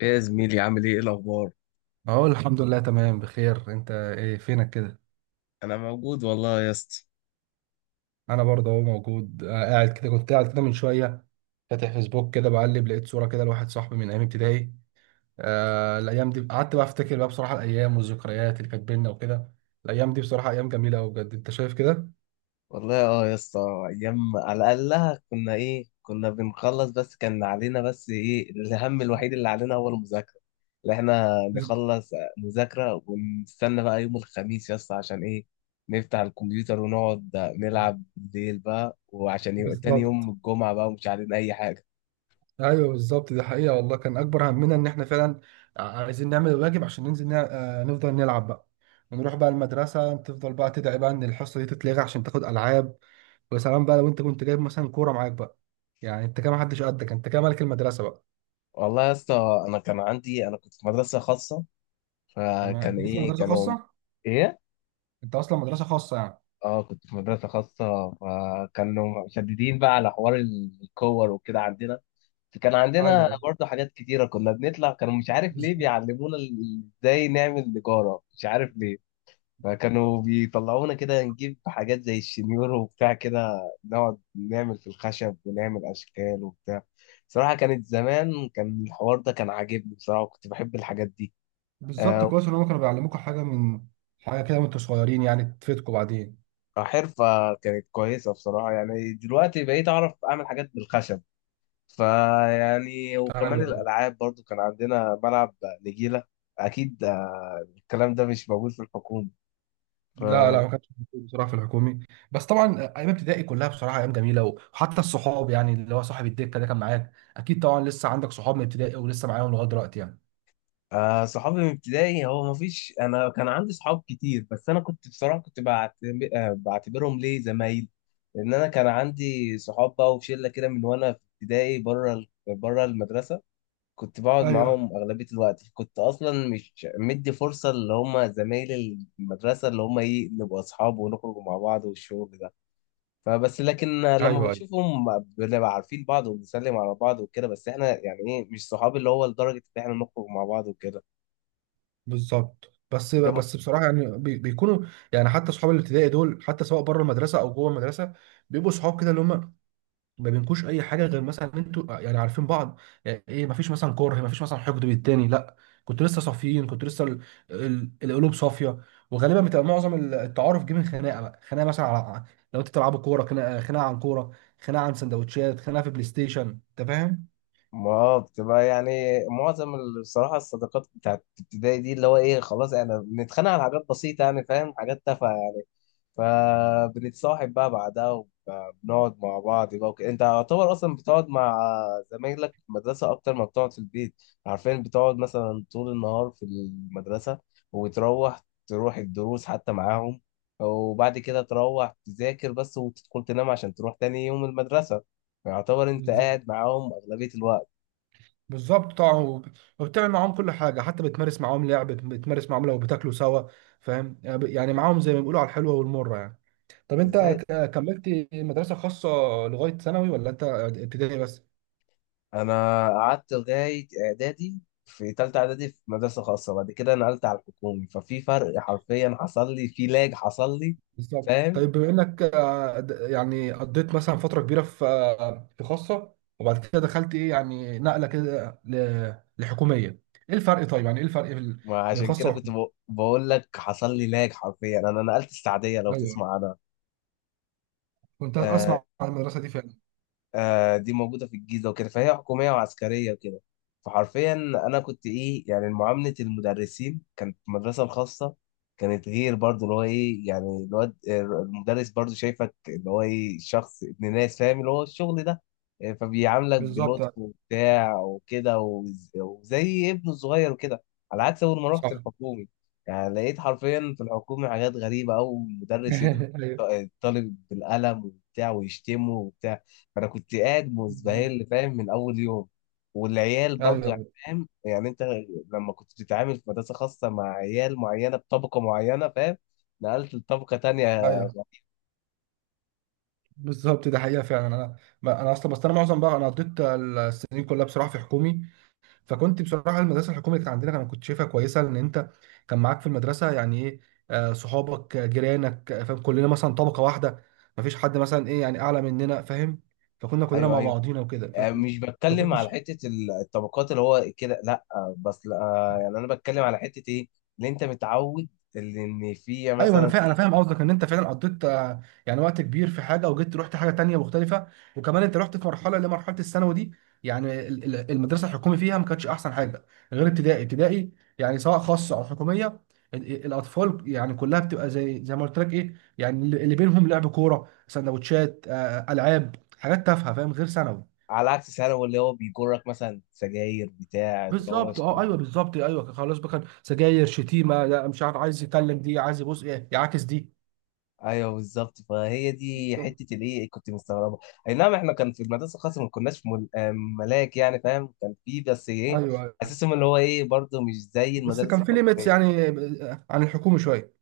ايه يا زميلي؟ عامل ايه؟ الاخبار؟ اهو الحمد لله تمام بخير. انت ايه فينك كده؟ انا موجود والله يا اسطى. انا برضه اهو موجود، قاعد كده. كنت قاعد كده من شويه فاتح فيسبوك كده بقلب، لقيت صوره كده لواحد صاحبي من ايام ابتدائي. آه، الايام دي قعدت بقى افتكر بقى، بصراحه الايام والذكريات اللي كانت بينا وكده. الايام دي بصراحه ايام جميله قوي بجد، انت شايف كده؟ والله اه يا اسطى. ايام، على الاقل كنا كنا بنخلص، بس كان علينا ايه الهم الوحيد اللي علينا هو المذاكره، اللي احنا بز- نخلص مذاكره ونستنى بقى يوم الخميس يا اسطى عشان ايه، نفتح الكمبيوتر ونقعد نلعب بالليل بقى وعشان يبقى تاني يوم بالظبط. الجمعه بقى ومش علينا اي حاجه. ايوه بالظبط، دي حقيقه والله. كان اكبر همنا ان احنا فعلا عايزين نعمل الواجب عشان ننزل نفضل نلعب بقى، ونروح بقى المدرسه تفضل بقى تدعي بقى ان الحصه دي تتلغي عشان تاخد العاب. ويا سلام بقى لو انت كنت جايب مثلا كوره معاك بقى، يعني انت كده ما حدش قدك، انت كده ملك المدرسه بقى. والله يا اسطى، انا كان عندي انا كنت في مدرسه خاصه، تمام، فكان انت اصلا ايه مدرسه كانوا خاصه. ايه. انت اصلا مدرسه خاصه يعني. اه كنت في مدرسة خاصة، فكانوا مشددين بقى على حوار الكور وكده عندنا. فكان عندنا ايوه برضه حاجات كتيرة، كنا بنطلع كانوا مش عارف ليه بالظبط. بيعلمونا ازاي نعمل نجارة، مش عارف ليه. فكانوا بيطلعونا كده نجيب حاجات زي الشنيور وبتاع كده، نقعد نعمل في الخشب ونعمل أشكال وبتاع. صراحة كانت زمان كان الحوار ده كان عاجبني بصراحة، وكنت بحب الحاجات دي. بالظبط، آه، كويس ان هم كانوا بيعلموكوا حاجه من حاجه كده وانتوا صغيرين، يعني تفيدكم بعدين. حرفة كانت كويسة بصراحة، يعني دلوقتي بقيت أعرف أعمل حاجات بالخشب. فيعني ايوه وكمان ايوه. الألعاب برضو، كان عندنا ملعب نجيلة. أكيد الكلام ده مش موجود في الحكومة. ف لا لا، ما كانش موجود بصراحه في الحكومي. بس طبعا ايام ابتدائي كلها بصراحه ايام جميله، وحتى الصحاب، يعني اللي هو صاحب الدكه ده كان معاك اكيد طبعا. لسه عندك صحاب من ابتدائي ولسه معاهم لغايه دلوقتي يعني؟ صحابي من ابتدائي، هو مفيش، أنا كان عندي صحاب كتير بس أنا كنت بصراحة كنت بعتبرهم ليه زمايل. لأن أنا كان عندي صحاب بقى وشلة كده من وأنا في ابتدائي، بره بره المدرسة، كنت بقعد ايوه معاهم أغلبية الوقت، كنت أصلا مش مدي فرصة اللي هم زمايل المدرسة اللي هم إيه نبقى أصحاب ونخرج مع بعض والشغل ده. فبس لكن لما ايوه. بشوفهم بنبقى عارفين بعض وبنسلم على بعض وكده، بس احنا يعني ايه مش صحاب اللي هو لدرجة ان احنا نخرج مع بعض وكده. بالظبط، بس بتبقى- بس بصراحه يعني بيكونوا، يعني حتى صحاب الابتدائي دول حتى سواء بره المدرسه او جوه المدرسه بيبقوا صحاب كده، اللي هم ما بينكوش اي حاجه غير مثلا إن انتوا يعني عارفين بعض. يعني ايه، ما فيش مثلا كره، ما فيش مثلا حقد بالتاني، لا. كنت لسه صافيين، كنت لسه القلوب صافيه. وغالبا بتبقى معظم التعارف جه من خناقه بقى، خناقه مثلا على، لو انتوا بتلعبوا كوره، خناقه عن كوره، خناقه عن سندوتشات، خناقه في بلاي ستيشن، انت فاهم؟ ما آه، بتبقى يعني معظم بصراحة الصداقات بتاعت ابتدائي دي اللي هو ايه، خلاص احنا بنتخانق على حاجات بسيطة يعني فاهم، حاجات تافهة يعني. فبنتصاحب بقى بعدها وبنقعد مع بعض بقى وكده، انت يعتبر اصلا بتقعد مع زمايلك في المدرسه اكتر ما بتقعد في البيت. عارفين بتقعد مثلا طول النهار في المدرسه، تروح الدروس حتى معاهم، وبعد كده تروح تذاكر بس وتدخل تنام عشان تروح تاني يوم المدرسه. فيعتبر انت بالظبط. قاعد معاهم اغلبيه الوقت. بالظبط طبعا، وبتعمل معاهم كل حاجه، حتى بتمارس معاهم لعب، بتمارس معاهم، لو بتاكلوا سوا، فاهم يعني، معاهم زي ما بيقولوا على الحلوه والمره يعني. طب انت ازاي؟ كملت مدرسه خاصه لغايه ثانوي ولا انت ابتدائي بس؟ انا قعدت لغايه اعدادي، في تالتة اعدادي، في مدرسه خاصه، بعد كده نقلت على الحكومي، ففي فرق حرفيا حصل لي، في لاج حصل لي. بالظبط. فاهم، طيب بما انك آه، يعني قضيت مثلا فتره كبيره في في خاصه، وبعد كده دخلت ايه، يعني نقله كده لحكوميه، ايه الفرق؟ طيب يعني ايه الفرق بين وعشان خاصه كده كنت وحكوميه؟ بقول لك حصل لي لاج. حرفيا انا نقلت السعديه، لو ايوه، تسمع عنها. كنت آه، اسمع عن المدرسه دي فعلا. آه دي موجودة في الجيزة وكده، فهي حكومية وعسكرية وكده. فحرفيا أنا كنت إيه، يعني معاملة المدرسين كانت في المدرسة الخاصة كانت غير، برضه اللي هو إيه، يعني الواد المدرس برضه شايفك اللي هو إيه شخص ابن ناس، فاهم اللي هو الشغل ده. فبيعاملك بالظبط. بلطف وبتاع وكده، وزي ابنه الصغير وكده. على عكس أول ما رحت صح. الحكومي، يعني لقيت حرفيا في الحكومي حاجات غريبة أوي، مدرس يضرب ايوه. الطالب بالقلم وبتاع ويشتمه وبتاع. انا كنت قاعد بالظبط. مزبهل فاهم من اول يوم. والعيال برضو يعني ايوه فاهم يعني انت لما كنت بتتعامل في مدرسه خاصه مع عيال معينه بطبقه معينه فاهم، نقلت لطبقه تانية. ايوه. بالظبط، ده حقيقه فعلا. انا، ما انا اصلا، بس انا معظم بقى، انا قضيت السنين كلها بصراحه في حكومي، فكنت بصراحه المدرسه الحكوميه اللي كانت عندنا انا كنت شايفها كويسه، لان انت كان معاك في المدرسه يعني ايه، صحابك، جيرانك، فاهم، كلنا مثلا طبقه واحده، ما فيش حد مثلا ايه يعني اعلى مننا، فاهم؟ فكنا كلنا ايوه مع ايوه، بعضينا وكده. مش بتكلم فكنت، على حته الطبقات اللي هو كده، لا بس لا، يعني انا بتكلم على حته ايه، اللي انت متعود اللي ان في ايوه انا مثلا فاهم، ايه، انا فاهم قصدك ان انت فعلا قضيت يعني وقت كبير في حاجه، وجيت رحت حاجه تانية مختلفه. وكمان انت رحت في مرحله اللي هي مرحله الثانوي دي، يعني المدرسه الحكومي فيها ما كانتش احسن حاجه، غير ابتدائي. ابتدائي يعني سواء خاصه او حكوميه، الاطفال يعني كلها بتبقى زي زي ما قلت لك، ايه يعني، اللي بينهم لعب كوره، سندوتشات، العاب، حاجات تافهه، فاهم، غير ثانوي. على عكس ثانوي اللي هو بيجرك مثلا سجاير بتاع اللي هو بالظبط، اه ايوه الشغل. بالظبط، ايوه خلاص بقى. كان سجاير، شتيمه، لا مش عارف عايز يتكلم دي، عايز يبص ايه يعاكس دي. ايوه بالظبط، فهي دي بالظبط. حته الايه كنت مستغربه. اي نعم، احنا كان في المدرسه الخاصه ما كناش مل... آه، ملاك يعني فاهم، كان في بس ايه، ايوه، اساسهم اللي هو ايه برضه مش زي بس المدارس كان في ليميتس الحكوميه. يعني عن الحكومة شوية.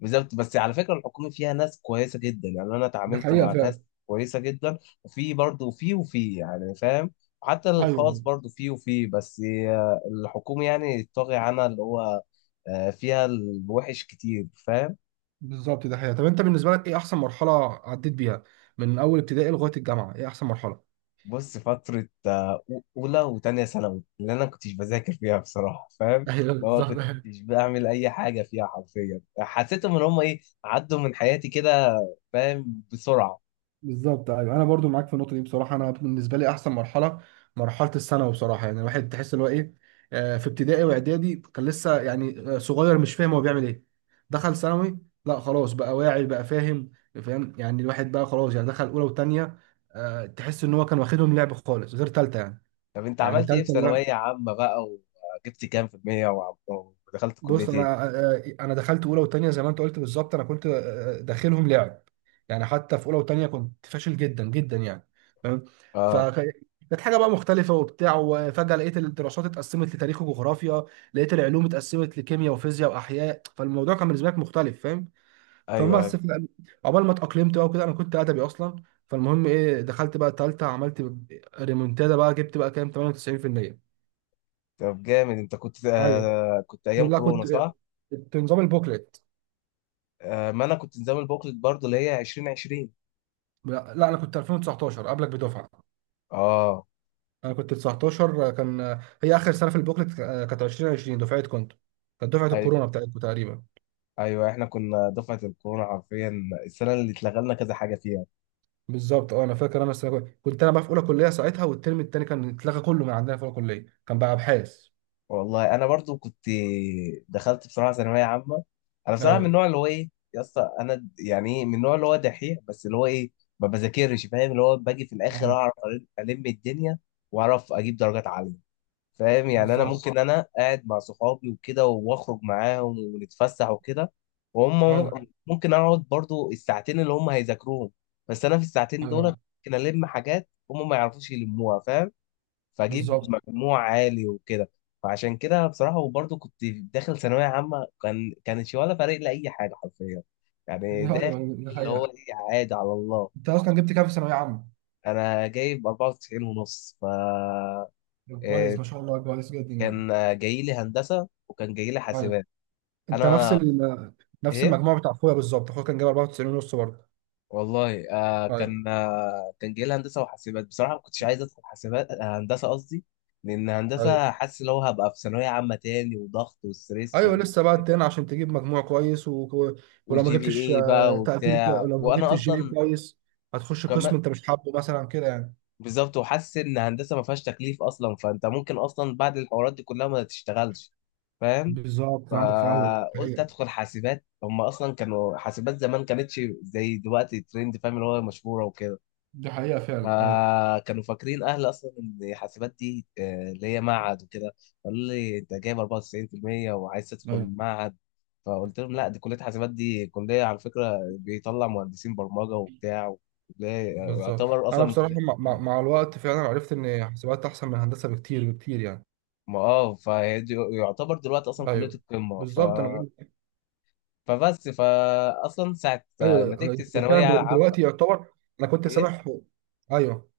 بالظبط، بس على فكره الحكومي فيها ناس كويسه جدا، يعني انا دي اتعاملت حقيقة مع ناس فعلا. كويسه جدا. وفي برضه في وفي يعني فاهم، حتى ايوه، الخاص أيوة، برضه في بس الحكومي يعني طاغي عنها اللي هو فيها الوحش كتير فاهم. بالظبط، ده حقيقة. طب انت بالنسبة لك ايه احسن مرحلة عديت بيها من اول ابتدائي لغاية الجامعة، ايه احسن مرحلة؟ بص، فترة أولى وتانية ثانوي اللي أنا كنتش بذاكر فيها بصراحة فاهم، ايوه اللي هو بالظبط. كنتش بعمل أي حاجة فيها، حرفيا حسيتهم إن هم إيه عدوا من حياتي كده، فاهم، بسرعة. بالظبط. ايوه انا برضو معاك في النقطه دي بصراحه. انا بالنسبه لي احسن مرحله مرحله الثانوي بصراحه، يعني الواحد تحس اللي هو ايه، في ابتدائي واعدادي كان لسه يعني صغير، مش فاهم هو بيعمل ايه. دخل ثانوي، لا خلاص بقى واعي بقى، فاهم، فاهم، يعني الواحد بقى خلاص، يعني دخل اولى وثانيه، تحس ان هو كان واخدهم لعب خالص غير ثالثه يعني. طب أنت يعني عملت إيه في ثالثه، ثانوية عامة بقى؟ وجبت كام في المية ودخلت كلية بص إيه؟ انا انا دخلت اولى وثانيه زي ما انت قلت بالظبط، انا كنت داخلهم لعب، يعني حتى في اولى وثانيه كنت فاشل جدا جدا يعني، فاهم، آه، فكانت حاجه بقى مختلفه وبتاع. وفجاه لقيت الدراسات اتقسمت لتاريخ وجغرافيا، لقيت العلوم اتقسمت لكيمياء وفيزياء واحياء، فالموضوع كان بالنسبه لك مختلف، فاهم، أيوه فبس أيوه. في- عقبال ما اتاقلمت بقى وكده، انا كنت ادبي اصلا. فالمهم ايه، دخلت بقى الثالثه، عملت ريمونتادا بقى، جبت بقى كام؟ 98%. طب جامد، أنت كنت ايوه، آه كنت أيام لا كنت، كورونا صح؟ كنت نظام البوكلت. آه، ما أنا كنت نظام البوكلت برضه، اللي هي 2020. لا لا، انا كنت 2019 قبلك بدفعه. آه. انا كنت 19، كان هي اخر سنه في البوكلت، آه، كانت 2020 دفعه. كنت كانت دفعه الكورونا بتاعتكم تقريبا. ايوه احنا كنا دفعه الكورونا حرفيا، السنه اللي اتلغى لنا كذا حاجه فيها. بالظبط، اه انا فاكر. انا السنه كنت انا بقى في اولى كليه ساعتها، والترم الثاني كان اتلغى كله من عندنا، في اولى كليه كان بقى ابحاث. والله انا برضو كنت، دخلت بصراحه ثانويه عامه، انا بصراحه من ايوه النوع اللي هو ايه يا اسطى، انا يعني ايه، من النوع اللي هو دحيح، بس اللي هو ايه ما بذاكرش فاهم، اللي هو باجي في الاخر ايوه. اعرف الم الدنيا واعرف اجيب درجات عاليه. فاهم يعني انا بالظبط. ممكن بالظبط انا قاعد مع صحابي وكده واخرج معاهم ونتفسح وكده، وهم ايوه ممكن اقعد برضو الساعتين اللي هم هيذاكروهم، بس انا في الساعتين دول ايوه. ممكن الم حاجات هم ما يعرفوش يلموها فاهم، فاجيب بالظبط. مجموع عالي وكده. فعشان كده بصراحة، وبرضو كنت داخل ثانوية عامة كان كانش ولا فارق لي اي حاجة حرفيا، يعني ايوه داخل ايوه، دي اللي هو حقيقه. ايه عادي على الله. انت اصلا جبت كام في ثانويه عامه؟ انا جايب 94 ونص. ف طب آه، كويس، ما شاء الله، كويس جدا يعني. كان جاي لي هندسه وكان جاي لي ايوه. حاسبات. انت نفس انا ال... نفس ايه، المجموع بتاع اخويا بالظبط، اخويا كان جايب 94 ونص برضه. والله آه ايوه كان آه كان جاي لي هندسه وحاسبات، بصراحه ما كنتش عايز ادخل حاسبات هندسه قصدي، لان ايوه. هندسه حاسس لو هبقى في ثانويه عامه تاني وضغط وستريس ايوه وبقى لسه بقى كده. تاني عشان تجيب مجموع كويس و... ولو ما والجي بي جبتش اي بقى تقدير وبتاع، لو ما جبتش وانا جي بي إيه اصلا كويس هتخش قسم وكمان انت مش حابه مثلا كده يعني. بالظبط، وحاسس ان هندسه ما فيهاش تكليف اصلا، فانت ممكن اصلا بعد الحوارات دي كلها ما تشتغلش فاهم. بالظبط، عندك في، ايوه. دي فقلت حقيقة. ادخل حاسبات، هم اصلا كانوا حاسبات زمان كانتش زي دلوقتي ترند فاهم اللي هو مشهوره وكده، دي حقيقة فعلا. ايوه فكانوا فاكرين اهل اصلا ان حاسبات دي اللي هي معهد وكده. قالوا لي انت جايب 94% وعايز تدخل ايوه. معهد، فقلت لهم لا دي كليه حاسبات، دي كليه على فكره بيطلع مهندسين برمجه وبتاع. وكلية- بالظبط، يعتبر اصلا انا من بصراحه كليه، مع الوقت فعلا عرفت ان حسابات احسن من هندسه بكتير بكتير يعني. ما اه فهي يعتبر دلوقتي اصلا كليه ايوه القمه. ف بالظبط. فبس فاصلا ساعه ايوه نتيجتي أنا فعلا الثانويه العامه. دلوقتي يعتبر. انا كنت ايه، سامح، ايوه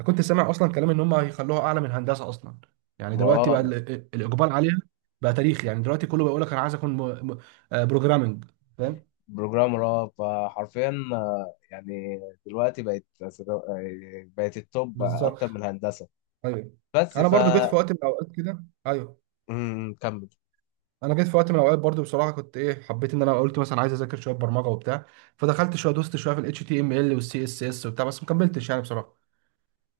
انا كنت سامع اصلا كلام ان هم هيخلوها اعلى من هندسه اصلا، يعني ما دلوقتي بقى اه، الاقبال عليها بقى تاريخ. يعني دلوقتي كله بيقول لك انا عايز اكون م... م... آه، بروجرامنج، فاهم. بروجرامر اه. فحرفيا يعني دلوقتي بقت بقت التوب اكتر بالظبط. من الهندسه. ايوه، بس انا ف برضو جيت في وقت من الاوقات كده، ايوه. امم، كمل. انا جيت في وقت من الاوقات برضو بصراحه كنت ايه، حبيت ان انا قلت مثلا عايز اذاكر شويه برمجه وبتاع، فدخلت شويه، دوست شويه في الاتش تي ام ال والسي اس اس وبتاع، بس ما كملتش يعني بصراحه.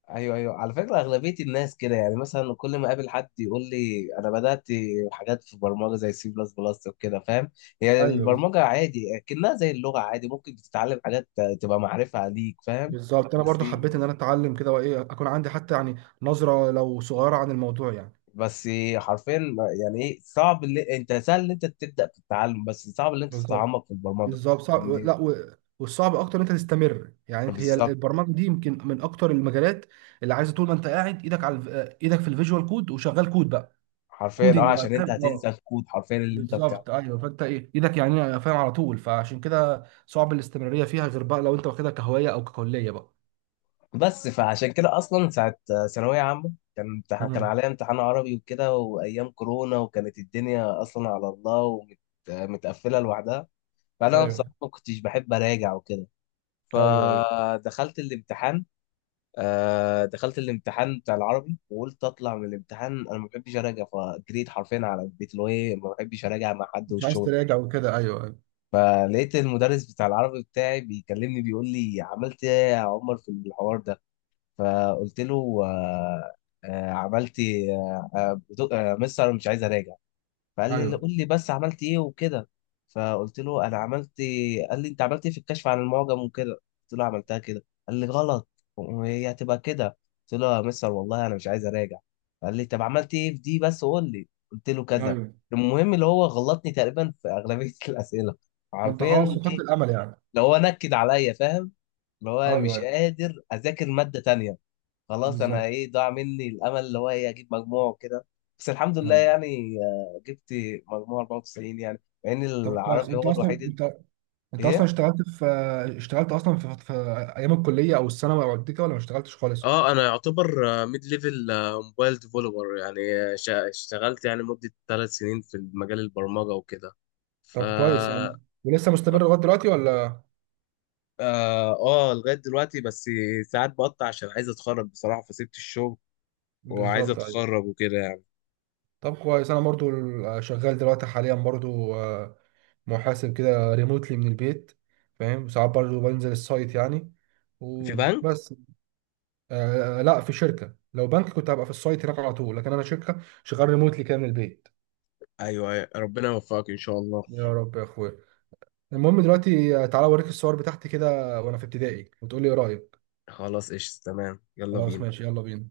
ايوه ايوه، على فكره اغلبيه الناس كده يعني، مثلا كل ما اقابل حد يقول لي انا بدات حاجات في برمجه زي سي بلس بلس وكده فاهم، يعني ايوه، البرمجه عادي اكنها زي اللغه عادي ممكن تتعلم حاجات تبقى معرفه ليك فاهم. بالظبط. بالظبط، انا بس برضو حبيت ان انا اتعلم كده، وايه اكون عندي حتى يعني نظره لو صغيره عن الموضوع يعني. بس حرفيا يعني ايه صعب، اللي انت سهل ان انت تبدا في التعلم بس صعب ان انت بالظبط. تتعمق في البرمجه. بالظبط صعب، إن- لا و... والصعب اكتر ان انت تستمر، يعني انت هي بالظبط البرمجه دي يمكن من اكتر المجالات اللي عايزه طول ما انت قاعد ايدك على ايدك في الفيجوال كود وشغال كود بقى، حرفيا اه، كودنج بقى، عشان انت فاهم، هتنسى اه. الكود حرفيا اللي انت بتاعه. بالظبط ايوه، فانت ايه ايدك يعني، فاهم، على طول، فعشان كده صعب الاستمراريه فيها غير بقى لو انت واخدها كهوايه او ككليه بقى. بس فعشان كده اصلا ساعه ثانويه عامه كان امتحان، كان مم. عليا امتحان عربي وكده، وايام كورونا وكانت الدنيا اصلا على الله ومتقفله لوحدها، فانا بصراحه ايوه ما كنتش بحب اراجع وكده، ايوه. ايوه فدخلت الامتحان. آه دخلت الامتحان بتاع العربي، وقلت اطلع من الامتحان انا ما بحبش اراجع، فجريت حرفيا على البيت اللي هو ايه ما بحبش اراجع مع حد مش عايز والشغل ده. تراجع وكده، ايوه ايوه. فلقيت المدرس بتاع العربي بتاعي بيكلمني بيقول لي عملت ايه يا عمر في الحوار ده، فقلت له آه آه عملت إيه؟ مستر أنا مش عايز اراجع. فقال ايوه لي قول لي بس عملت ايه وكده، فقلت له انا عملت. قال لي انت عملت ايه في الكشف عن المعجم وكده، قلت له عملتها كده، قال لي غلط وهي هتبقى كده، قلت له يا مستر والله انا مش عايز اراجع. قال لي طب عملت ايه في دي بس قول لي، قلت له كذا. ايوه. المهم اللي هو غلطني تقريبا في اغلبيه الاسئله فانت حرفيا. خلاص فقدت ايه، الامل يعني. اللي هو نكد عليا فاهم، اللي هو ايوه مش ايوه. قادر اذاكر ماده تانية، خلاص انا بالظبط. ايه ضاع مني الامل اللي هو ايه اجيب مجموع وكده. بس الحمد لله ايوه. يعني جبت مجموع 94 يعني، مع ان طب كويس، العربي انت هو اصلا الوحيد. انت، انت اصلا ايه، اشتغلت في، اشتغلت اصلا في ايام الكليه او الثانوي او كده، ولا ما اشتغلتش خالص؟ اه انا يعتبر ميد ليفل موبايل ديفلوبر يعني، اشتغلت يعني مدة 3 سنين في مجال البرمجة وكده. ف طب كويس يعني، ولسه مستمر اه لغايه دلوقتي ولا؟ آه، لغاية دلوقتي، بس ساعات بقطع عشان عايز اتخرج بصراحة، فسبت الشغل وعايز بالظبط. ايوه. اتخرج وكده يعني. طب كويس، انا برضو شغال دلوقتي حاليا برضو محاسب كده ريموتلي من البيت، فاهم، ساعات برضو بنزل السايت يعني، في بنك؟ وبس. آه لا، في شركه. لو بنك كنت هبقى في السايت هناك على طول، لكن انا شركه، شغال ريموتلي كده من البيت. ايوه أيوة، ربنا يوفقك ان شاء الله. يا رب يا اخويا. المهم دلوقتي، تعالى اوريك الصور بتاعتي كده وانا في ابتدائي، وتقول لي ايه رايك. خلاص ايش تمام، يلا خلاص بينا. ماشي، يلا بينا.